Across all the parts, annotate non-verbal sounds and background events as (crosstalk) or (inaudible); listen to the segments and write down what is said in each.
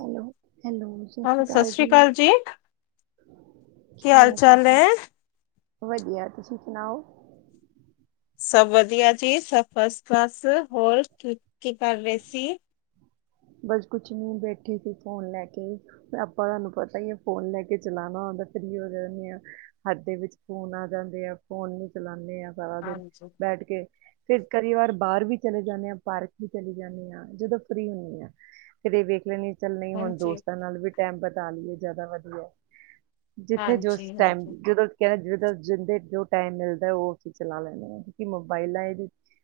Hello- hello. Hello ਸਸ ਰੀ ਕਾਲ ਜੀ, ਕੀ ਹਾਲ-ਚਾਲ ਐ? ਵਧੀਯਾ, ਤੁਸੀ ਸੁਣਾਓ? ਸਭ ਵਧੀਆ ਜੀ। ਸਭ ਫਸ-ਕਲਾਸ, ਹੋਰ ਕੀ ਕੀ ਕਰ ਰੇ ਸੀ? ਬਸ ਕੁਛ ਨੀ, ਬੈਠੀ ਸੀ ਫੋਨ ਲੈ ਕੇ। ਅਪਾਂ ਥਾਨੂੰ ਪਤਾ ਈ ਐ ਫੋਨ ਲੈ ਕੇ ਚਲਾਣਾ ਹੁੰਂਦੈ ਫਰੀ ਹੋ ਜਾਣੇ ਆਂ। (unintelligible) ਹੱਥ ਦੇ ਵਿੱਚ ਫੋਨ ਆ ਜਾਂਦੇ ਆ, ਫੋਨ ਨੂੰ ਚਲਾਣੇ ਆ ਸਾਰਾ ਦਿਨ ਹਾਂਜੀ ਬੈਠ ਕੇ। ਫੇਰ ਕਰੀ ਵਾਰ ਬਾਰ ਵੀ ਚਲੇ ਜਾਣੇ ਆਂ, ਪਾਰਕ ਵੀ ਚਲੀ ਜਾਂਣੀ ਆਂ, ਜਦੋਂ ਫਰੀ ਹੁਣੀ ਆਂ। ਕਦੇ ਵੇਖ ਲੈਂਣੀ ਆਂ ਚੱਲ ਨਹੀਂ ਹੁਣ ਹਾਂਜੀ ਦੋਸਤਾਂ ਨਾਲ ਵੀ ਟੈਮ ਬਤਾਨ ਲਈ ਜਾਦਾ ਵਧੀਐ। ਜਿੱਥੇ ਹਾਂਜੀ ਜੋਸ ਟੈਮ ਹਾਂਜੀ ਜਦੋਂ ਕੈ ਜਦੋ ਜਿੰਦੇ ਜੋ ਟਾਈਮ ਮਿਲਦੈ ਓ ਅਸੀ ਚਲਾ ਲੈਂਣੇ ਆਂ, ਕਿਉਂਕਿ ਮੋਬਾਈਲਾ ਇ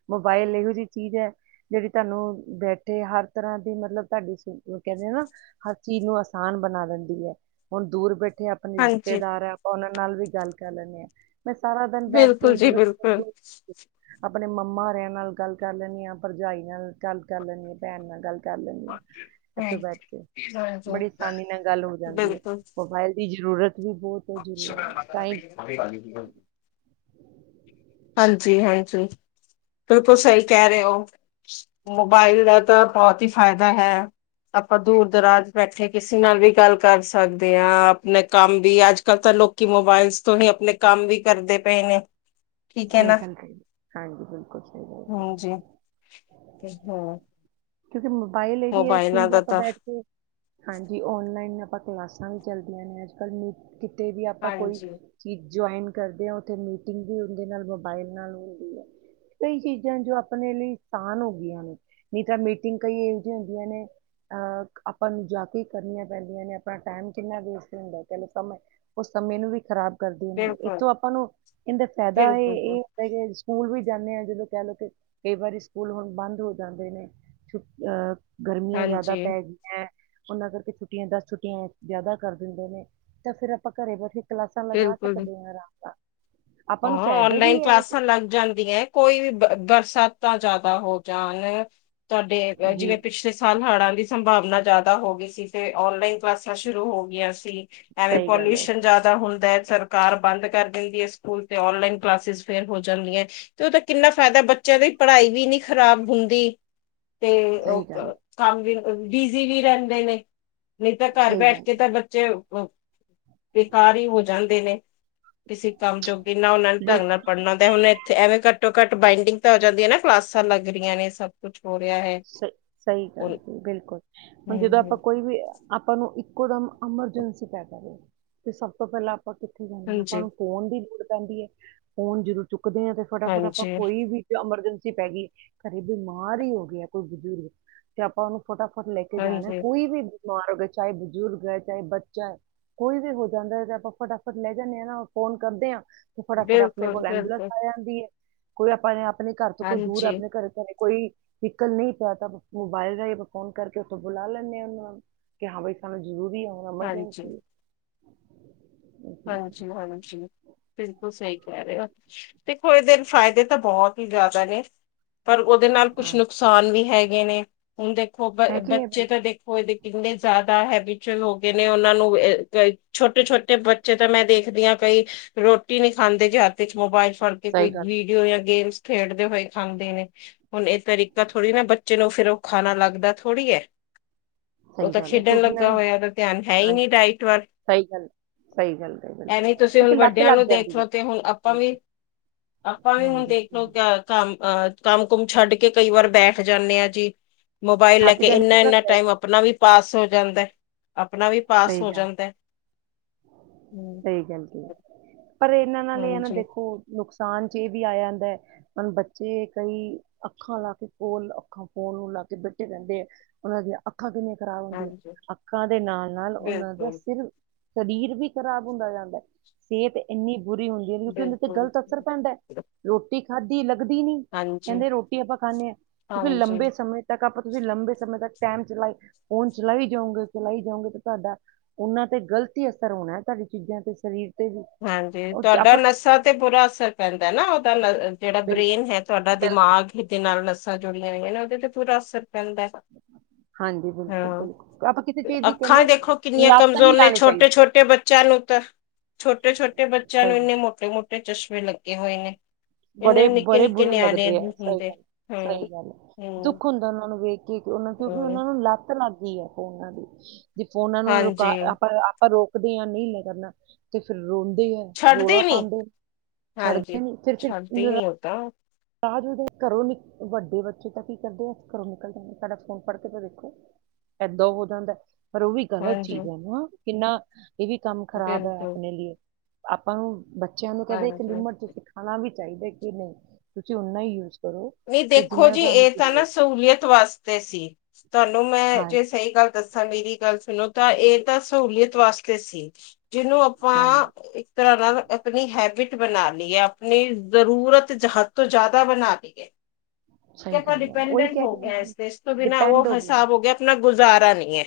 ਮੋਬਾਇਲ ਏਹੋ ਜੀ ਚੀਜ਼ ਐ, ਜੇੜੀ ਤਾਨੂੰ ਬੈਠੇ ਹਰ ਤਰ੍ਹਾਂ ਕਿ ਮਤਲਬ ਤਾਡੀ ਸੀ ਉ ਕੈੰਦੇ ਐ ਨਾ ਹਰ ਚੀਜ਼ ਨੂੰ ਆਸਾਨ ਬਣਾ ਦੇੰਦੀ ਐ, ਹੁਣ ਦੂਰ ਬੈਠੇ ਜੇ ਅਪਣੇ ਹਾਂਜੀ ਰਿਸ਼ਤੇਦਾਰ ਐ ਆਪਾਂ ਓਨਾਂ ਨਾਲ ਵੀ ਗੱਲ ਕਰ ਲੈਂਣੇ ਆਂ। ਮੈਂ ਸਾਰਾ ਦਿਨ ਬੈਠ ਕੇ ਬਿਲਕੁਲ ਹੁਣ ਜੀ ਜਿਵੇਂ ਬਿਲਕੁਲ (unintelligible) ਅਪਣੇ ਮੰਮਾ ਹੋਰੇਆਂ ਨਾਲ ਗੱਲ ਕਰ ਲੈਣੀ ਆਂ, ਭਰਜਾਈ ਨਾਲ ਗੱਲ ਕਰ ਲੈਣੀ ਆਂ, ਭੈਣ ਨਾਲ ਗੱਲ ਕਰ ਲੈਂਨੀ ਆਂ, ਹਾਂ, ਐਥੋਂ ਹਾਂਜੀ, ਬੈਠ ਕੇ। ਬਿਲਕੁਲ ਬੜੀ ਸਾਨੀ ਨਾਲ ਗੱਲ ਹੋ ਜਾਂਦੀ ਏ, ਮੋਬਾਇਲ ਦੀ ਜ਼ਰੂਰਤ ਵੀ ਬੌਤ (unintelligible) ਅਭੀ ਗਾਲੀ ਦੀ ਓ। ਹਾਂਜੀ -ਹਾਂਜੀ। ਬਿਲਕੁਲ ਸਹੀ ਕੈ ਰੇ ਔ। ਮੋਬਾਈਲ ਦਾ ਤਾਂ ਬੌਤ ਈ ਫਾਇਦਾ ਹੈ। ਆਪਾਂ ਦੂਰ-ਦਰਾਜ ਬੈਠੇ ਕਿਸੇ ਨਾਲ ਵੀ ਗੱਲ ਕਰ ਸਕਦੇ ਆਂ, ਅਪਣੇ ਕੰਮ ਦੀ। ਅੱਜ-ਕੱਲ੍ਹ ਤਾਂ ਲੋਕ ਕਿ ਮੋਬਾਇਲਸ ਤੋਂ ਹੀ ਅਪਣੇ ਕੰਮ ਵੀ ਕਰਦੇ ਪਏ ਨੇ। ਠੀਕ ਸਈ ਨਾ ਗੱਲ ਹੈ। ਹਾਂਜੀ ਬਿਲਕੁਲ ਸਹੀ। ਹਾਂਜੀ ਹਾਂ। ਕਿਉਂਕਿ ਮੋਬਾਈਲ ਏਹ ਹੀ ਹੈ। ਮੋਬਾਇਲਾਂ ਦਿਨੇ ਦਾ ਆਪਾਂ ਤਾਂ ਬੈਠ ਕੇ। ਹਾਂਜੀ ਔਨ ਲਾਈਨ ਆਪਾਂ ਕਲਾਸਾਂ ਵੀ ਚੱਲਦੀਆਂ ਨੇ ਅੱਜ ਕੱਲ੍ਹ ਨੀ ਕਿਤੇ ਵੀ ਆਪਾਂ ਕੋਈ ਹਾਂਜੀ ਚੀਜ਼ ਜੁਆਇਨ ਕਰਦੇ ਹਾਂ। ਉੱਥੇ ਮੀਟਿੰਗ ਵੀ ਉਹਦੇ ਨਾਲ ਮੋਬਾਈਲ ਨਾਲ ਹੁੰਦੀ ਐ। ਕਈ ਚੀਜ਼ਾਂ ਜੋ ਆਪਣੇ ਲਈ ਸਾਨ ਹੋ ਗਈਆਂ ਨੇ। ਨਹੀਂ ਤਾਂ ਮੀਟਿੰਗ ਕਈ ਇਹੋ ਜਆਂ ਹੁੰਦੀਆਂ ਨੇ। ਆਪਾਂ ਨੂੰ ਜਾ ਕੇ ਕਰਨੀਆਂ ਪੈਂਦੀਆਂ ਨੇ ਆਪਣਾ ਟਾਈਮ ਕਿੰਨਾ ਵੇਸਟ ਹੁੰਦਾ। ਚ ਲਓ ਕਮ ਐ। ਉਹ ਸਮੇਂ ਨੂੰ ਵੀ ਖ਼ਰਾਬ ਕਰਦੇ ਨੇ ਬਿਲਕੁਲ ਇੱਥੋਂ ਆਪਾਂ ਨੂੰ ਇੰਦਾ ਫੈਦਾ ਹੈ ਬਿਲਕੁਲ ਇਹ‌। ਕਈ ਵਾਰੀ ਸਕੂਲ ਵੀ ਜਾਂਦੇ ਹਾਂ। ਜਦੋਂ ਕਹਿ ਲਓ ਕਿ ਕਈ ਵਾਰੀ ਸਕੂਲ ਹੁਣ ਬੰਦ ਹੋ ਜਾਂਦੇ ਨੇ‌। ਅ ਗਰਮੀਆਂ ਜ਼ਿਆਦਾ ਹਾਂਜੀ ਪੈ ਗੀ। ਹੈ। ਉਹਨਾਂ ਕਰਕੇ ਛੁੱਟੀਆਂ ਦਸ ਛੁੱਟੀਆਂ ਜਾਦਾ ਕਰ ਦਿੰਦੇ ਨੇ ਤਾਂ ਫੇਰ ਆਪਾਂ ਘਰੇ ਬੈਠੇ। ਕਲਾਸਾਂ ਲਗਾ ਬਿਲਕੁਲ ਸਕਦੇ ਆਂ। ਆਰਾਮ ਨਾਲ। ਆਪਾਂ ਹਾਂ। ਨੂੰ ਫਾਇਦਾ ਆਨਲਾਈਨ ਵੀ ਹੈ ਇਹ ਚੀਜ਼। ਕਲਾਸਾਂ ਲਗ ਜਾਂਦੀ ਹੈਂ‌। ਕੋਈ ਵੀ ਬਰਸਾਤਾਂ ਜਿਆਦਾ ਹੋ ਜਾਣ ਤੁਹਾਡੇ ਜੀ ਜਿਵੇਂ ਪਿਛਲੇ। ਸਾਲ ਹੜਾਂ ਦੀ ਸੰਭਾਵਨਾ ਜਿਆਦਾ ਹੋ ਗਈ ਸੀ। ਤੇ ਓਨਲਾਈਨ ਕਲਾਸਾਂ ਸ਼ੁਰੂ ਹੋ ਗਿਆਂ ਸੀ। ਐਵੇਂ ਸਹੀ ਗੱਲ ਹੈ ਪੋਲਿਊਸ਼ਨ ਜਿਆਦਾ ਹੁੰਦਾ ਹੈ। ਸਰਕਾਰ ਬੰਦ ਕਰ ਦਿੰਦੀ ਹੈ। ਸਕੂਲ ਤੇ ਅਨਲਾਈਨ ਕਲਾਸਿਸ ਫੇਰ ਹੋ ਜਾਂਦੀਆਂ। ਤੇ ਉਹਦਾ ਕਿੰਨਾ ਫ਼ਾਇਦਾ ਬੱਚਿਆਂ ਦੀ ਪੜ੍ਹਾਈ ਵੀ ਨਹੀਂ ਖ਼ਰਾਬ ਹੁੰਦੀ। ਤੇ ਸਹੀ ਉਹ ਗੱਲ ਕੰਮ ਵੀ ਬਿਜੀ ਵੀ ਰਹਿੰਦੇ ਨੇ। ਨਹੀਂ ਤਾਂ ਘਰ ਸਹੀ ਬੈਠ ਗੱਲ ਕੇ ਤਾਂ ਬੱਚੇ। ਬੇਕਾਰ ਹੀ ਹੋ ਜਾਂਦੇ ਨੇ। ਕਿਸੇ ਕੰਮ ਜੋਗੇ ਨਾਂ ਉਹਨਾਂ ਨੇ ਬਿਲਕੁਲ ਢੰਗ ਨਾਲ। ਪੜ੍ਹਨਾ ਤੇ ਹੁਣ ਇੱਥੇ ਐਵੇਂ ਘੱਟੋ ਘੱਟ ਬਾਈੰਡਿੰਗ ਤਾਂ ਹੋ ਜਾਂਦੀਆਂ ਨਾ ਕਲਾਸਾਂ ਲੱਗ ਰਹੀਆਂ ਨੇ ਸਭ। ਕੁਛ ਹੋ ਰਿਹਾ ਹੈ। ਸਹੀ ਸਹੀ ਗੱਲ ਹਮ ਸੀ। ਬਿਲਕੁਲ ਹੁਣ ਜਦੋਂ ਆਪਾਂ ਹਮ ਕੋਈ ਵੀ। ਆਪਾਂ ਨੂੰ ਇੱਕੋ ਦਮ ਐਮਰਜੈਂਸੀ ਪੈ ਜਾਵੇ ਤੇ ਸਭ ਤੋਂ ਪਹਿਲਾਂ ਆਪਾਂ ਕਿੱਥੇ ਜਾਦੇਂ ਹਾਂ ਆਪਾਂ ਹਾਂਜੀ ਨੂੰ। ਫੋਨ ਦੀ ਲੋੜ ਪੈਂਦੀ ਹੈ। ਫੋਨ ਜਦੋਂ ਚੁੱਕਦੇ ਹਾਂ ਤੇ ਫਟਾਫਟ ਆਪਾਂ ਹਾਂਜੀ ਕੋਈ ਵੀ। ਐਮਰਜੈਂਸੀ ਪੈ ਗਈ ਘਰੇ ਬਿਮਾਰ ਹੀ ਹੋ ਗਿਆ। ਕੋਈ ਬਜ਼ੁਰਗ ਤੇ ਆਪਾਂ ਉਹਨੂੰ। ਫਟਾਫਟ ਲੈ ਕੇ ਜਾਣਾ ਹਾਂਜੀ ਕੋਈ ਵੀ ਬਿਮਾਰ ਹੋ ਗਿਆ ਚਾਹੇ ਬਜ਼ੁਰਗ ਹੈ। ਚਾਹੇ ਬੱਚਾ ਹੈ। ਕੋਈ ਵੀ ਹੋ ਜਾਂਦਾ। ਤੇ ਆਪਾਂ ਫਟਾਫਟ ਲੈ ਜਾਂਦੇ ਹਾਂ ਨਾ ਫੋਨ ਕਰਦੇ ਹਾਂ। ਫਟਾਫਟ ਆਪਣੇ ਬਿਲਕੁਲ ਕੋਲ ਐਬੂਲੈਂਸ ਬਿਲਕੁਲ ਆ ਜਾਂਦੀ ਹੈ। ਕੋਈ ਆਪਾਂ ਨੇ ਆਪ। ਆਪਣੇ ਘਰ ਤੋਂ ਕੋਈ ਦੂਰ ਹਾਂਜੀ ਆਪਣੇ ਘਰ ਤੋਂ ਕੋਈ। ਨਿਕਲ ਨਹੀਂ ਪਿਆ ਤਾਂ ਮੋਬਾਇਲ ਰਾਹੀ ਆਪਾਂ ਫੋਨ ਕਰਕੇ ਉੱਥੋਂ ਬੁਲਾ ਲੈਂਦੇ ਹ ਉਹਨਾਂ ਨੂੰ। ਕਿ ਹਾਂ ਬਾਈ ਸਾਨੂੰ ਜ਼ਰੂਰੀ ਹੈ। ਹਾਂਜੀ ਐਮਰਜੈਂਸੀ ਹੈ। ਹਾਂਜੀ। ਹਾਂਜੀ। ਬਿਲਕੁਲ ਸਹੀ ਕਹਿ ਰਹੇ ਹੋ। ਦੇਖੋ ਇਹ ਦਿਨ ਫਾਇਦੇ ਤਾਂ ਬਹੁਤ ਹੀ ਜ਼ਿਆਦਾ ਨੇ। ਪਰ ਉਹਦੇ ਨਾਲ ਕੁਛ ਹਾਂ ਨੁਕਸਾਨ ਵੀ ਹੈਗੇ ਨੇ ਹੁਣ ਦੇਖੋ ਬ ਹੈਗੀ ਹੈ ਬੱਚੇ ਬਿਲਕੁਲ ਤਾਂ ਦੇਖ। ਹੋਏਦੇ ਕਿੰਨੇ ਜ਼ਿਆਦਾ ਹੈਬੀ ਹੋ ਗਏ ਨੇ ਉਹਨਾਂ ਨੂੰ ਛੋਟੇ ਛੋਟੇੇ। ਬੱਚੇ ਤਾਂ ਮੈਂ ਦੇਖਦੀ ਹਾਂ ਕਈ ਰੋਟੀ ਨੀ ਖਾਂਦੇ ਜੇ ਹੱਥ ਚ ਮੋਬਾਇਲ ਫੜ ਕੇ ਕੋਈ। ਸਹੀ ਗੱਲ ਓ ਜਾਂ ਗੇਮਸ ਖੇਡਦੇ ਹੋਏ ਖਾਂਦੇ ਨੇ। ਹੁਣ ਇਹ ਤਰੀਕਾ ਥੋੜ੍ਹੀ ਨਾ ਬੱਚੇ ਨੂੰ ਫਿਰ ਉਹ ਖਾਣਾ ਲੱਗਦਾ ਥੋੜ੍ਹੀ ਹੈ। ਉਹ ਸਹੀ ਤਾਂ ਗੱਲ ਹੈ ਖੇਡਣ ਕਿਉਂਕਿ ਇਹਨਾਂ ਲੱਗਾ ਨੂੰ ਹੋਇਆ ਦੈ ਧਿਆਨ ਹੈ ਹੀ ਹਾਂਜੀ ਨਹੀਂ ਡਾਇਟ ਵਾਲ। ਸਹੀ ਗੱਲ ਹੈ। ਸਹੀ ਗੱਲ ਹੈ। ਬਿਲਕੁਲ ਐਵੇਂ ਤੁਸੀਂ ਕਿਉਂਕਿ ਹੁਣ ਲੱਤ ਵੱਡਿਆਂ ਲੱਗ ਨੂੰ ਜਾਂਦੀ ਹੈ ਦੇਖਲੋ ਤੇ ਹੁਣ ਆਪਾਂ ਵੀ ਹਾਂਜੀ ਆਪਾਂ ਵੀ ਹੁਣ ਹਾਂਜੀ ਦੇਖਲਓ। ਸਹੀ। ਕੰਮ ਅਹ ਕੰਮ ਕੁਮ ਛੱਡ ਕੇ ਕਈ ਵਾਰ ਬੈਠ ਜਾਂਦੇ ਆ ਜੀ। ਮੋਬਾਇਲ ਲੈ ਥੱਕ ਕੇ ਜਾਂਦੇ ਇੰਨਾ ਨਾ ਇੰਨਾ ਬੈ- ਟਾਈਮ ਆਪਣਾ ਵੀ ਪਾਸ ਹੋ ਜਾਂਦਾ। ਆਪਣਾ ਵੀ। ਪਾਸ ਸਹੀ ਹੋ ਗੱਲ। ਜਾਂਦਾ ਹੈ। ਹਮ। ਸਹੀ ਗੱਲ ਕੀ ਪਰ ਇਹਨਾਂ ਨਾਲ ਹਨ ਨਾ ਹਾਂਜੀ ਦੇਖੋ ਨੁਕਸਾਨ ਚ ਇਹ ਵੀ ਆਇਆ ਹੁੰਦਾ ਹੈ। ਹੂਣ ਬੱਚੇ ਕਈ ਅੱਖਾਂ ਲਾ ਕੇ ਫੋਲ ਅੱਖਾਂ ਫੋਨ ਨੂੰ ਲਾ ਕੇ ਬੈਠੇ ਰਹਿੰਦੇ ਹੈਂ। ਉਹਨਾਂ ਦੀਆਂ ਅੱਖਾਂ ਕਿੰਨੀਆਂ ਖ਼ਰਾਬ ਹੁੰਦੀਆਂ। ਹਾਂਜੀ ਅੱਖਾਂ ਦੇ ਨਾਲ ਨਾਲ ਉਹਨਾਂ ਦਾ ਬਿਲਕੁਲ ਸਿਰ। ਸਰੀਰ ਵੀ ਖ਼ਰਾਬ ਹੁੰਦਾ ਜਾਂਦਾ ਸਿਹਤ ਇੰਨੀ ਬੁਰੀ ਹੁੰਦੀ ਕਿਉਂਕਿ ਉਹਦੇ ਤੇ ਬਿਲਕੁਲ ਗਲਤ ਅਸਰ ਪੈਂਦਾ ਰੋਟੀ ਖਾਧੀ ਲੱਗਦੀ ਨੀ। ਹਾਂਜੀ ਕਹਿੰਦੇ ਰੋਟੀ ਆਪਾਂ ਖਾਂਦੇ ਹਾਂ ਕਿਉਂਕਿ ਹਾਂਜੀ ਲੰਬੇ ਸਮੇਂ ਤੱਕ ਆਪਾਂ ਤੁਸੀਂ ਲੰਬੇ ਸਮੇਂ ਤੱਕ ਟਾਈਮ ਚਲਾਈ ਫੋਨ ਚਲਾਈ ਜਾਓਗੇ ਚਲਾਈ ਜਾਓਗੇ। ਤੁਹਾਡਾ ਉਹਨਾਂ ਤੇ ਗ਼ਲਤੀ ਅਸਰ ਹੋਣਾ ਹੈ ਤੁਹਾਡੇ ਚੀਜ਼ਾਂ ਤੇ ਸਰੀਰ ਤੇ ਵੀ ਹਾਂਜੀ ਉਹ ਤੁਹਾਡਾ ਆਪਾਂ ਨਸ਼ਾਂ ਤੇ ਬੁਰਾ ਅਸਰ ਪੈਂਦਾ ਨਾ ਉਹਦਾ ਨ। ਜਿਹੜਾ ਬਿਲਕੁਲ ਬ੍ਰੇਨ ਹੈ ਤੁਹਾਡਾ, ਬਿਲਕੁਲ ਦਿਮਾਗ ਦੇ ਨਾਲ ਨਸਾਂ ਜੁੜੀਆਂ ਹੋਈਆਂ ਨੇ, ਉਹਦੇ ਤੇ ਪੂਰਾ ਅਸਰ ਪੈਂਦਾ ਹੈ। ਹਾਂਜੀ ਬਿਲਕੁਲ ਹਾਂ, ਬਿਲਕੁਲ ਆਪਾਂ ਕਿਸੇ ਚੀਜ਼ ਦੀ ਅੱਖਾਂ ਕਹਿੰਦੇ ਦੇਖੋ ਕਿੰਨੀਆਂ ਲੱਤ ਕਮਜ਼ੋਰ ਨਹੀਂ ਨੇ ਲਾਣੀ ਚਾਹੀਦੀ ਛੋਟੇ-ਛੋਟੇ ਬੱਚਿਆਂ ਨੂੰ ਤਾਂ, ਛੋਟੇ-ਛੋਟੇ ਬੱਚਿਆਂ ਸਹੀ ਨੂੰ ਹੈ। ਇੰਨੇ ਮ੍ਹੋਟੇ-ਮ੍ਹੋਟੇ ਚਸ਼ਮੇ ਲੱਗੇ ਹੋਏ ਨੇ। ਇੰਨੇ ਬੜੇ, ਬੜੇ ਨਿੱਕੇ-ਨਿੱਕੇ ਬੁਰੇ ਨਿਆਣੇ ਲੱਗਦੇ ਐ, ਸਹੀ ਹੁੰਦੇ ਗੱਲ, ਸਹੀ ਹੂੰ-ਹੂੰ, ਗੱਲ, ਦੁੱਖ ਹੁੰਦਾ ਉਹਨਾਂ ਨੂੰ ਵੇਖ ਉਹ, ਕਿਉਂਕਿ ਹੂੰ। ਉਹਨਾਂ ਨੂੰ ਲੱਤ ਲੱਗ ਗਈ ਹੈ ਫੋਨਾ ਦੀ, ਜੇ ਫੋਨਾ ਨੂੰ ਰੁਕਾ ਹਾਂਜੀ, ਆਪਾਂ ਆਪਾਂ ਰੋਕਦੇ ਆਂ, ਨਹੀਂ ਲੈ ਕਰਨਾ ਤੇ ਫਿਰ ਰੋਂਦੇ ਆ। ਛੱਡਦੇ ਰੋਲਾ ਨੀ ਪਾਂਦੇ, ਛੱਡਦੇ ਨੀ ਫਿਰ-ਫਿਰ ਤੇ ਮ੍ਹੋਟਾ ਰਾ ਜਦੋਂ ਘਰੋਂ ਨੀ, ਵੱਡੇ ਬੱਚੇ ਤਾਂ ਕੀ ਕਰਦੇ ਆ ਘਰੋਂ ਨਿਕਲ ਜਾਂਗੇ ਸਾਡਾ ਫੋਨ ਫੜਕੇ ਤਾਂ ਦੇਖੋ। ਏਦੋ ਹੋ ਜਾਂਦਾ। ਪਰ ਉਹ ਵੀ ਗ਼ਲਤ ਹਾਂਜੀ, ਚੀਜ਼ ਐ ਨਾ, ਕਿੰਨਾ ਇਹ ਵੀ ਕੰਮ ਖ਼ਰਾਬ ਐ, ਬਿਲਕੁਲ ਆਪਣੇ ਲੀਏ, ਆਪਾਂ ਨੂੰ ਬੱਚਿਆਂ ਨੂੰ ਕਹਿੰਦੇ ਇੱਕ ਹਾਂਜੀ। ਲਿਮਟ'ਚ ਸਿਖਾਣਾ ਵੀ ਚਾਹੀਦਾ ਕਿ ਨਹੀਂ, ਤੁਸੀਂ ਹੁਣ ਨਾ ਯੂਜ ਕਰੋ ਨਹੀਂ ਕਿ ਦੇਖੋ ਜਿੰਨਾ ਜੀ, ਤੁਹਾਨੂੰ ਇਹ ਤਾਂ ਨਾ ਜ਼ਰੂਰਤ ਹੈ ਸਹੂਲੀਅਤ ਵਾਸਤੇ ਸੀ, ਤੁਹਾਨੂੰ ਮੈਂ ਜੇ ਹਾਂਜੀ ਸਹੀ ਗੱਲ ਦੱਸਾਂ ਮੇਰੀ ਗੱਲ ਸੁਣੋ ਤਾ, ਇਹ ਤਾਂ ਸਹੂਲੀਅਤ ਵਾਸਤੇ ਸੀ ਜਿਹਨੂੰ ਹਾਂਜੀ ਵਾਂ ਤਰ੍ਹਾਂ ਨਾਲ ਆਪਣੀ ਹੈਬਿਟ ਬਣਾਲੀ ਐ, ਆਪਣੀ ਜ਼ਰੂਰਤ ਹਦ ਤੋਂ ਜ਼ਿਆਦਾ ਬਣਾਲੀ ਏ। ਕਿ ਸਹੀ ਆਪਾਂ ਗੱਲ ਹੈ ਉਹੀ ਡਿਪੈਂਡੈਂਟ ਕਹਿ ਰਹੀ ਹੋਗਿਆ ਹਾਂ ਇਸ ਤੇ, ਇਸ ਤੋਂ ਬਿਨਾ ਡਿਪੈਂਡ ਉਹ ਹੋ ਗਿਆ ਹਿਸਾਬ ਹੋਗਿਆ ਆਪਣਾ ਗੁਜ਼ਾਰਾ ਨਹੀਂ ਹੈ।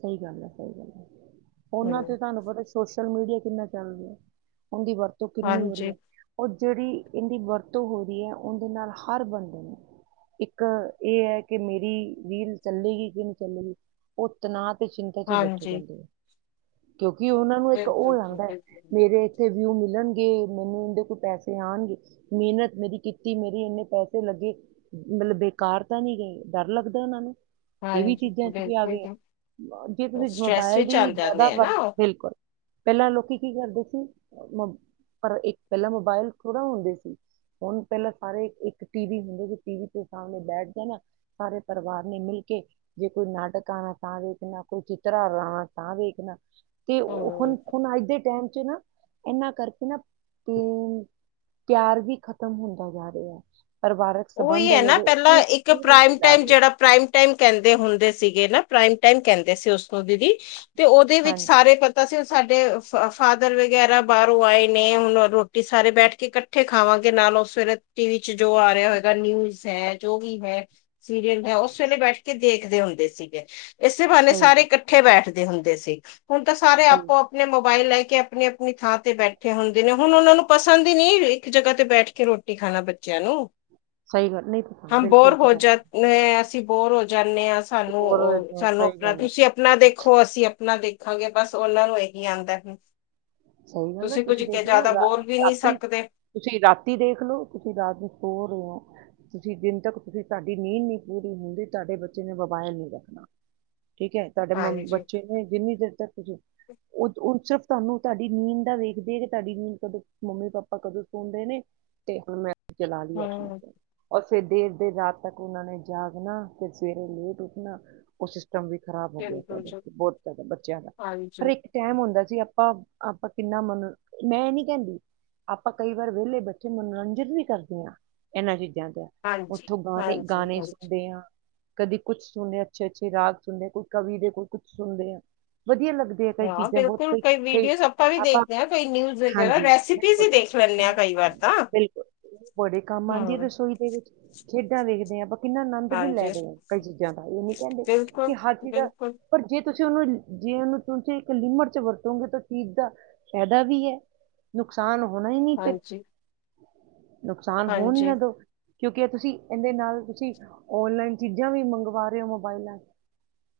ਸਹੀ ਗੱਲ ਐ, ਸਹੀ ਗੱਲ ਐ, ਉਹਨਾਂ ਤੇ ਹੂੰ ਤੁਹਾਨੂੰ ਪਤਾ ਸੋਸ਼ਲ ਮੀਡੀਆ ਕਿੰਨਾ ਚੱਲ ਰਿਹਾ, ਉਂਦੀ ਵਰਤੋਂ ਕਿੰਨੀ ਹੋ ਰਹੀ ਹਾਂਜੀ ਹੈ। ਉਹ ਜਿਹੜੀ, ਇੰਹਦੀ ਵਰਤੋਂ ਹੋ ਰਹੀ ਐ, ਉਹਦੇ ਨਾਲ ਹਰ ਬੰਦੇ ਨੇ ਇੱਕ ਇਹ ਹੈ ਕਿ ਮੇਰੀ ਰੀਲ ਚੱਲੇਗੀ, ਕਿ ਨਹੀਂ ਚੱਲੇਗੀ। ਉਹ ਤਣਾਅ ਤੇ ਚਿੰਤਾ'ਚ ਹੀ ਬੈਠੇ ਹਾਂਜੀ ਰਹਿੰਦੇ। ਕਿਉਂਕਿ, ਉਹਨਾਂ ਨੂੰ ਇੱਕ ਉਹ ਹੋ ਬਿਲਕੁਲ ਜੀ ਜਾਂਦਾ, ਬਿਲਕੁਲ ਮੇਰੇ ਤੇ ਵਿਊ ਮਿਲਣਗੇ, ਮੈਨੂੰ ਦੇਖੋ ਪੈਸੇ ਆਣਗੇ। ਮਿਹਨਤ ਮੇਰੀ ਕੀਤੀ, ਮੇਰੇ ਇੰਨੇ ਪੈਸੇ ਲੱਗੇ। ਮਤਲਬ ਬੇਕਾਰ ਤਾ ਨਹੀਂ ਗਏ, ਡਰ ਲੱਗਦਾ ਉਹਨਾਂ ਨੂੰ। ਇਹ ਵੀ ਹਾਂਜੀ, ਚੀਜ਼ਾਂ ਚ ਵੀ ਆ ਬਿਲਕੁਲ ਗਏ ਜੀ। ਜੇ ਤੁਸੀਂ ਸਟਰ੍ਰੈਸ ਮੋਬਾਇਲ ਵਿੱਚ ਦੀ, ਚੱਲ ਜ਼ਿਆਦਾ ਜਾਂਦੇ ਆ ਵਰਤ ਨਾ ਉਹ ਬਿਲਕੁਲ, ਪਹਿਲਾਂ ਲੋਕੀ ਕੀ ਕਰਦੇ ਸੀ, ਮ ਪਰ, ਇੱਕ ਪਹਿਲਾਂ ਮੋਬਾਇਲ ਥੋੜ੍ਹਾ ਹੁੰਦੇ ਸੀ। ਹੁਣ, ਪਹਿਲਾਂ ਸਾਰੇ ਇੱਕ ਟੀਵੀ ਹੁੰਦੇ, ਜ ਟੀਵੀ ਤੇ ਸਾਹਮਣੇ ਬੈਠ ਜਾਨਾ ਸਾਰੇ ਪਰਿਵਾਰ ਨੇ ਮਿਲਕੇ, ਜੇ ਕੋਈ ਨਾਟਕ ਆਣਾ ਤਾਂ ਵੇਖਣਾ, ਕੋਈ ਚਿੱਤਹਾਰ ਆਣਾ, ਤਾਂ ਵੇਖਣਾ। ਤੇ ਹੂੰ ਹੁਣ, ਹੁਣ ਅੱਜ ਦੇ ਟਾਈਮ'ਚ ਨਾ, ਇਹਨਾਂ ਕਰਕੇ ਨਾ, ਤੇ ਪਿਆਰ ਵੀ ਖ਼ਤਮ ਹੁੰਦਾ ਜਾ ਰਿਹਾ, ਪਰਿਵਾਰਕ ਉਈ ਸੰਬੰਧ ਆ ਐ ਨਾ, ਜਿਹੜੇ ਉਹ ਪਹਿਲਾਂ ਵੀ ਇੱਕ ਦੂਰ ਹੁੰਦੇ ਪ੍ਰਾਈਮ ਜਾ ਟਾਈਮ ਰਹੇ ਆ ਜਿਹੜਾ ਪ੍ਰਾਈਮ ਮ ਕਹਿੰਦੇ ਹੁੰਦੇ ਸੀਗੇ ਨਾ, ਪ੍ਰਾਈਮ ਟੈਮ ਕਹਿੰਦੇ ਸੀ ਉਸਨੂੰ ਦੀਦੀ, ਤੇ ਉਹਦੇ ਵਿੱਚ ਹਾਂਜੀ ਸਾਰੇ ਪ ਤਾਂ ਅਸੀਂ ਸਾਡੇ ਫਾਦਰ ਵਗੈਰਾ ਬਾਹਰੋਂ ਆਏ ਨੇ, ਹੁਣ ਰੋਟੀ ਸਾਰੇ ਬੈਠਕੇ ਕੱ ਇੱਥੇ ਖਾਵਾਂਗੇ ਨਾਲ ਉਹ ਸਵੇਰੇ, ਟੀਵੀ'ਚ ਜੋ ਆ ਰਿਹਾ ਹੋਏ। ਨਿਊਜ ਹੈ, ਜੋ ਵੀ ਹੈ, ਸੀਰੀਅਲ ਹੈ ਉਸ ਵੇਲੇ ਬੈਠਕੇ ਦੇਖਦੇ ਹੁੰਦੇ ਸੀਗੇ। ਇਸੇ ਬਹਾਨੇ ਸਹੀ ਸਾਰੇ ਗੱਲ ਇਕੱਠੇ ਬੈਠਦੇ ਹੁੰਦੇ ਸੀ, ਹੁਣ ਤਾਂ ਸਾਰੇ ਸਹੀ ਆਪੋ ਆਪਣੇ ਮੋਬਾਇਲ ਲੈਕੇ ਅਪਣੀ-ਅਪਣੀ ਥਾਂ ਤੇ ਬੈਠੇ ਹੁੰਦੇ ਨੇ, ਹੁਣ ਉਹਨਾਂ ਨੂੰ ਪਸੰਦ ਹੀ ਨਹੀਂ ਇੱਕ ਜਗ੍ਹਾ ਤੇ ਬੈਠ ਕੇ ਰ੍ਹੋ ਰੋਟੀ ਖਾਣਾ ਬੱਚਿਆਂ ਨੂੰ। ਸਹੀ ਗੱਲ, ਨਹੀਂ (inaudible) ਅਸੀਂ ਬਿਲਕੁਲ ਪਤਾ ਨਹੀਂ, ਬੋਰ ਹੋ ਜਾਂਨੇ ਆ, ਸਾਨੂੰ ਬੋਰ ਹੋ ਓ, ਜਾਂਦੇ ਹਾਂ ਸਾਨੂੰ ਸਹੀ ਅਪਣਾ ਗੱਲ ਆ ਤੁਸੀਂ ਪਣਾ ਦੇਖੋ ਅਸੀਂ ਆਪਣਾ ਦੇਖਾਂਗੇ ਬਸ ਉਹਨਾਂ ਨੂੰ ਇਹੀ ਆਂਦਾ ਹੈ ਸਹੀ ਗੱਲ ਆ ਤੁਸੀਂ ਕੁੱਝ ਕੇ ਦੇਖ ਲਓ ਜ਼ਿਆਦਾ ਰਾ- ਬੋਲ ਵੀ ਨਹੀ ਰਾਤੀ ਸਕਦੇ ਤੁਸੀਂ ਰਾਤੀ ਦੇਖ ਲੋ ਤੁਸੀਂ ਰਾਤ ਨੂੰ ਸੋ ਰਹੇ ਓ ਤੁਸੀਂ ਦਿਨ ਤੱਕ ਤੁਸੀਂ ਤੁਹਾਡੀ ਨੀਂਦ ਨਹੀ ਪੂਰੀ ਹੁੰਦੀ ਤੁਹਾਡੇ ਬੱਚੇ ਨੇ ਵਬਾਇਲ ਨ ਰੱਖਣਾ ਠੀਕ ਹੈ ਤੁਹਾਡੇ ਮ ਹਾਂਜੀ ਬੱਚੇ ਨੇ ਜਿੰਨੀ ਦੇਰ ਤੱਕ ਤੁਸੀਂ ਉਹ ਸਿਰਫ (unintelligible) ਤੁਹਾਨੂੰ ਤੁਹਾਡੀ ਨੀਂਦ ਦਾ ਵੇਖਦੇ ਨੇ ਕਿ ਤੁਹਾਡੀ ਨੀਂਦ ਕਦੋਂ ਮੰਮੀ ਪਾਪਾ ਕਦੋਂ ਸੁਣਦੇ ਨੇ ਤੇ ਮੈਂ ਚਲਾ ਲਈ ਆਪਣਾ ਹਮ ਆਪ ਔਰ ਫੇਰ ਦੇਰ-ਦੇਰ ਰਾਤ ਤੱਕ ਉਹਨਾਂ ਨੇ ਜਾਗਨਾ ਫਿਰ ਸਵੇਰੇ ਲੇਟ ਉੱਠਣਾ ਉਸ (unintelligible) ਵੀ ਖਰਾਬ ਹੋ ਗਿਆ ਪ ਬਿਲਕੁਲ ਜੀ ਬਹੁਤ ਜ਼ਿਆਦਾ ਬੱਚਿਆਂ ਦਾ ਪਰ ਹਾਂਜੀ ਇੱਕ ਟਾਈਮ ਹੁੰਦਾ ਸੀ ਆਪਾਂ ਆਪਾਂ ਕਿੰਨਾ ਮਨ ਮੈਂ ਇਹ ਨੀ ਕਹਿੰਦੀ ਆਪਾਂ ਕਈ ਵਾਰ ਵਿਹਲੇ ਬੈਠੇ ਮਨੋਰੰਜਨ ਵੀ ਕਰਦੇ ਆਂ ਐਹਨਾਂ ਚੀਜ਼ਾਂ ਤੇ ਹਾਂਜੀ ਉੱਥੋਂ ਗਾਣੇ ਹਾਂਜੀ ਗਾਣੇ ਹਾਂਜੀ ਸੁਣਦੇ ਆਂ ਕਦੀ ਕੁੱਛ ਸੁਣਦੇ ਅੱਛੇ ਅੱਛੇ ਰਾਗ ਸੁਣਦੇ ਕੋਈ ਕਵੀ ਦੇ ਕੋਈ ਕੁਛ ਸੁਣਦੇ ਆ ਵਧੀਆ ਲੱਗ ਤੇ ਕਈ ਹਾਂ ਚੀਜ਼ਾਂ ਬਹੁਤ ਬਿਲਕੁਲ ਕਈ ਕਈ ਵੀਡੀਓਜ਼ ਵੀ ਆਪਾਂ ਦੇਖਦੇ ਹਾਂ ਕਈ ਨਿਊਜ਼ ਵਗੈਰਾ ਹਾਂਜੀ ਰੈਸਿਪੀਜ਼ ਬਿਲਕੁਲ ਹੀ ਦੇਖ ਲੈਂਦੇ ਹਾਂ ਕਈ ਵਾਰ ਤਾਂ ਬਿਲਕੁਲ ਬੜੇ ਕੰਮ ਆਂਦੀ ਆ ਹਮ ਰਸੋਈ ਦੇ ਵਿੱਚ ਖੇਡਾਂ ਵੇਖਦੇ ਆਂ ਆਪਾਂ ਕਿੰਨਾ ਅਨੰਦ ਵੀ ਹਾਂਜੀ ਲੈਦੇ ਹਾਂ ਕਈ ਚੀਜ਼ਾਂ ਦਾ ਇਹ ਨੀ ਕਹਿੰਦੇ ਕਿ ਬਿਲਕੁਲ ਹਰ ਚੀਜ਼ ਦਾ ਬਿਲਕੁਲ ਪਰ ਜੇ ਤੁਸੀਂ ਉਹਨੂੰ ਜੇ ਉਹਨੂੰ ਤੁਸੀਂ ਇਕ ਲਿਮਟ ਚ ਵਰਤੋਂਗੇ ਤ ਚੀਜ਼ ਦਾ ਫੈਦਾ ਵੀ ਹੈ ਨੁਕਸਾਨ ਹੋਣਾ ਹੀ ਨਹੀਂ ਫਿਰ ਹਾਂਜੀ ਨੁਕਸਾਨ ਹੋਣ ਈ ਹਾਂਜੀ ਨਾਂ ਦਓ ਕਿਉਂਕਿ ਐ ਤੁਸੀਂ ਇਹਦੇ ਨਾਲ ਤੁਸੀਂ ਔਨਲਾਈਨ ਚੀਜ਼ਾਂ ਵੀ ਮੰਗਵਾ ਰਹੇ ਹੋ ਮੋਬਾਈਲਾਂ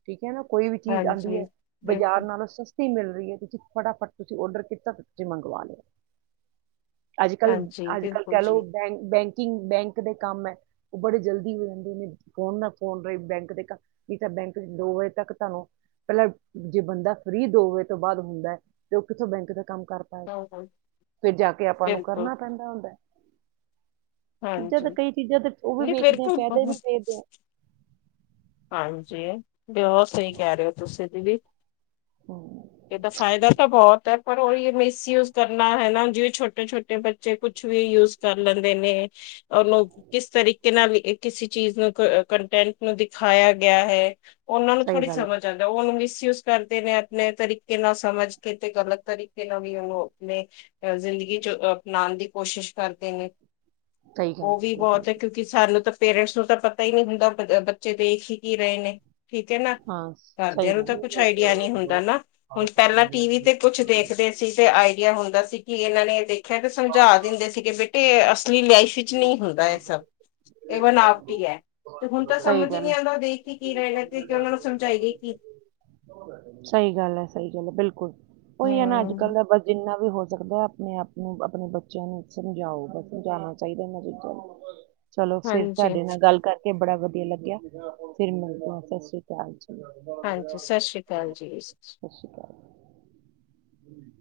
ਠੀਕ ਹੈ ਨਾ ਕੋਈ ਵੀ ਚੀਜ਼ ਆਉਂਦੀ ਹਾਂਜੀ ਹੈ ਬਾਜ਼ਾਰ ਬਿਲਕੁਲ ਨਾਲੋਂ ਸਸਤੀ ਮਿਲ ਰਹੀ ਹੈ ਤੁ ਫਟਾਫਟ ਤੁਸੀਂ ਔਡਰ ਕੀਤਾ ਤੁਸੀਂ ਮੰਗਵਾ ਲਿਓ ਅੱਜ ਕੱਲ ਹਾਂਜੀ ਅੱਜ ਕੱਲ ਬਿਲਕੁਲ ਕਹਿ ਜੀ ਲੋ ਬੈਂ ਬੈਂਕਿੰਗ ਬੈਂਕ ਦੇ ਕੰਮ ਐ ਉਹ ਬੜੇ ਜਲਦੀ ਰਹਿੰਦੇ (unintelligible) ਨੇ ਫੋਨ ਨਾ ਫੋਨ ਰਹੇ ਬੈਂਕ ਦੇ ਕ ਕੀ ਤਾਂ ਬੈਂਕ ਦੋ ਵਜੇ ਤੱਕ ਤੁਹਾਨੂੰ ਪਹਿਲਾਂ ਜੇ ਬੰਦਾ ਫ੍ਰਰੀ ਦੋ ਵਜੇ ਤੋਂ ਬਾਅਦ ਹੁੰਦਾ ਐ ਤੇ ਉਹ ਕਿੱਥੋਂ ਬੈਂਕ ਦਾ ਕੰਮ ਕਰ ਪਾਏਗਾ ਹਾਂ ਤੇ ਜਾ ਕੇ ਆਪਾਂ ਨੂੰ ਬਿਲਕੁਲ ਕਰਨਾ ਪੈਂਦਾ ਹੁੰਦਾ ਐ ਹਾਂਜੀ ਵੀ ਨਹੀਂ ਫਿਰ ਵੇਖਦੇ ਆ ਫਾਇਦੇ ਵੀ (unintelligible) ਵੇਖਦੇ ਆ ਹਾਂਜੀ ਤੇ ਹੋਰ ਸਹੀ ਕਹਿ ਰਹੇ ਹੋ ਤੁਸੀਂ ਦੀਦੀ ਹਮ ਇਹਦਾ ਫਾਇਦਾ ਤਾਂ ਬਹੁਤ ਐ ਪਰ ਉਹਹੀ ਮਿਸਯੂਜ਼ ਕਰਨਾ ਹੈ ਨਾ ਜਿਵੇਂ ਛੋਟੇ-ਛੋਟੇ ਬੱਚੇ ਕੁਛ ਵੀ ਯੂਜ਼ ਕਰ ਲੈਂਦੇ ਨੇ ਓ ਲੋ ਕਿਸ ਤਰੀਕੇ ਨਾਲ ਕਿਸੇ ਚੀਜ਼ ਨੂੰ ਕੰਟੈਂਟ ਨੂੰ ਦਿਖਾਇਆ ਗਿਆ ਹੈ ਉਹਨਾਂ ਨੂੰ ਸਹੀ ਥੋੜੀ ਗੱਲ ਸਮਝ ਆਂ ਉਹਨੂੰ ਮਿਸਯੂਜ ਕਰਦੇ ਨੇ ਆਪਣੇ ਤਰੀਕੇ ਨਾਲ ਸਮਝ ਕੇ ਤੇ ਗਲਤ ਤਰੀਕੇ ਨਾਲ ਵੀ ਉਹ ਆਪਣੇ ਅਹ ਜ਼ਿੰਦਗੀ ਚ ਅ ਅਪਨਾਣ ਦੀ ਕੋਸ਼ਿਸ਼ ਕਰਦੇ ਨੇ ਸਹੀ ਗੱਲ ਉਹ ਵੀ ਕੀਤੀ ਬਹੁਤ ਹੈ ਬਿਲਕੁਲ। ਕਿਉਂਕਿ ਸਾਨੂੰ ਤਾਂ ਪੇਰੈਂਟਸ ਨੂੰ ਤਾਂ ਪਤਾ ਹੀ ਨਹੀਂ ਹੁੰਦਾ ਬੱਚੇ ਦੇਖ ਹੀ ਕੀ ਰਹੇ ਨੇ ਠੀਕ ਹੈ ਨਾ ਹਾਂ ਸਹੀ ਘਰਦਿਆਂ ਨੂੰ ਤਾਂ ਗੱਲ ਕੁਛ ਆਈਡੀਆ ਨੀ ਹੁੰਦਾ ਨਾ ਹੁਣ ਪਹਿਲਾਂ ਟੀ ਵੀ ਤੇ ਕੁਛ ਦੇਖਦੇ ਸੀ ਤੇ ਆਈਡੀਆ ਹੁੰਦਾ ਸੀ ਕਿ ਇਹਨਾਂ ਨੇ ਦੇਖਿਆ ਤੇ ਸਮਝਾ ਦਿੰਦੇ ਸੀਗੇ ਬੇਟੇ ਇਹ ਅਸਲੀ ਲਾਈ ਚ ਨਹੀਂ ਹੁੰਦਾ ਇਹ ਸਭ ਇਹ ਬਨਾਵਟੀ ਐ ਤੇ ਹੁਣ ਤਾਂ ਸਹੀ ਸਮਝ ਹੀ ਨਹੀਂ ਗੱਲ ਆਉਂਦਾ ਦੇਖ ਕੇ ਕੀ ਰਹਿਣਾ ਤੇ ਉਹਨਾਂ ਨੂੰ ਸਮਝਾਈਏ ਕੀ ਸਹੀ ਗੱਲ ਐ ਸਹੀ ਗੱਲ ਐ ਬਿਲਕੁਲ ਉਹੀ ਹੈ ਨਾ ਅੱਜ ਕੱਲ ਹਮ ਦਾ ਬ ਜਿੰਨਾ ਵੀ ਹੋ ਸਕਦਾ ਐ ਆਪਣੇ ਆਪ ਨੂੰ ਆਪਣੇ ਬੱਚਿਆਂ ਨੂੰ ਸਮਝਾਓ ਬ (unintelligible) ਜਾਣਾ ਚਾਹੀਦਾ ਮਰੀਜ਼ਾਂ ਨੂੰ ਚਲੋ ਫਿਰ ਹਾਂਜੀ ਤੁਹਾਡੇ ਨਾਲ ਗੱਲ ਕਰ ਕੇ ਬੜਾ ਵਧੀਆ ਲੱਗਿਆ ਫਿਰ ਮਿਲ ਸਸ੍ਰੀ ਕਾਲ ਜੀ ਹਾਂਜੀ ਸਤਿ ਸ੍ਰੀ ਅਕਾਲ ਜੀ (inaudible)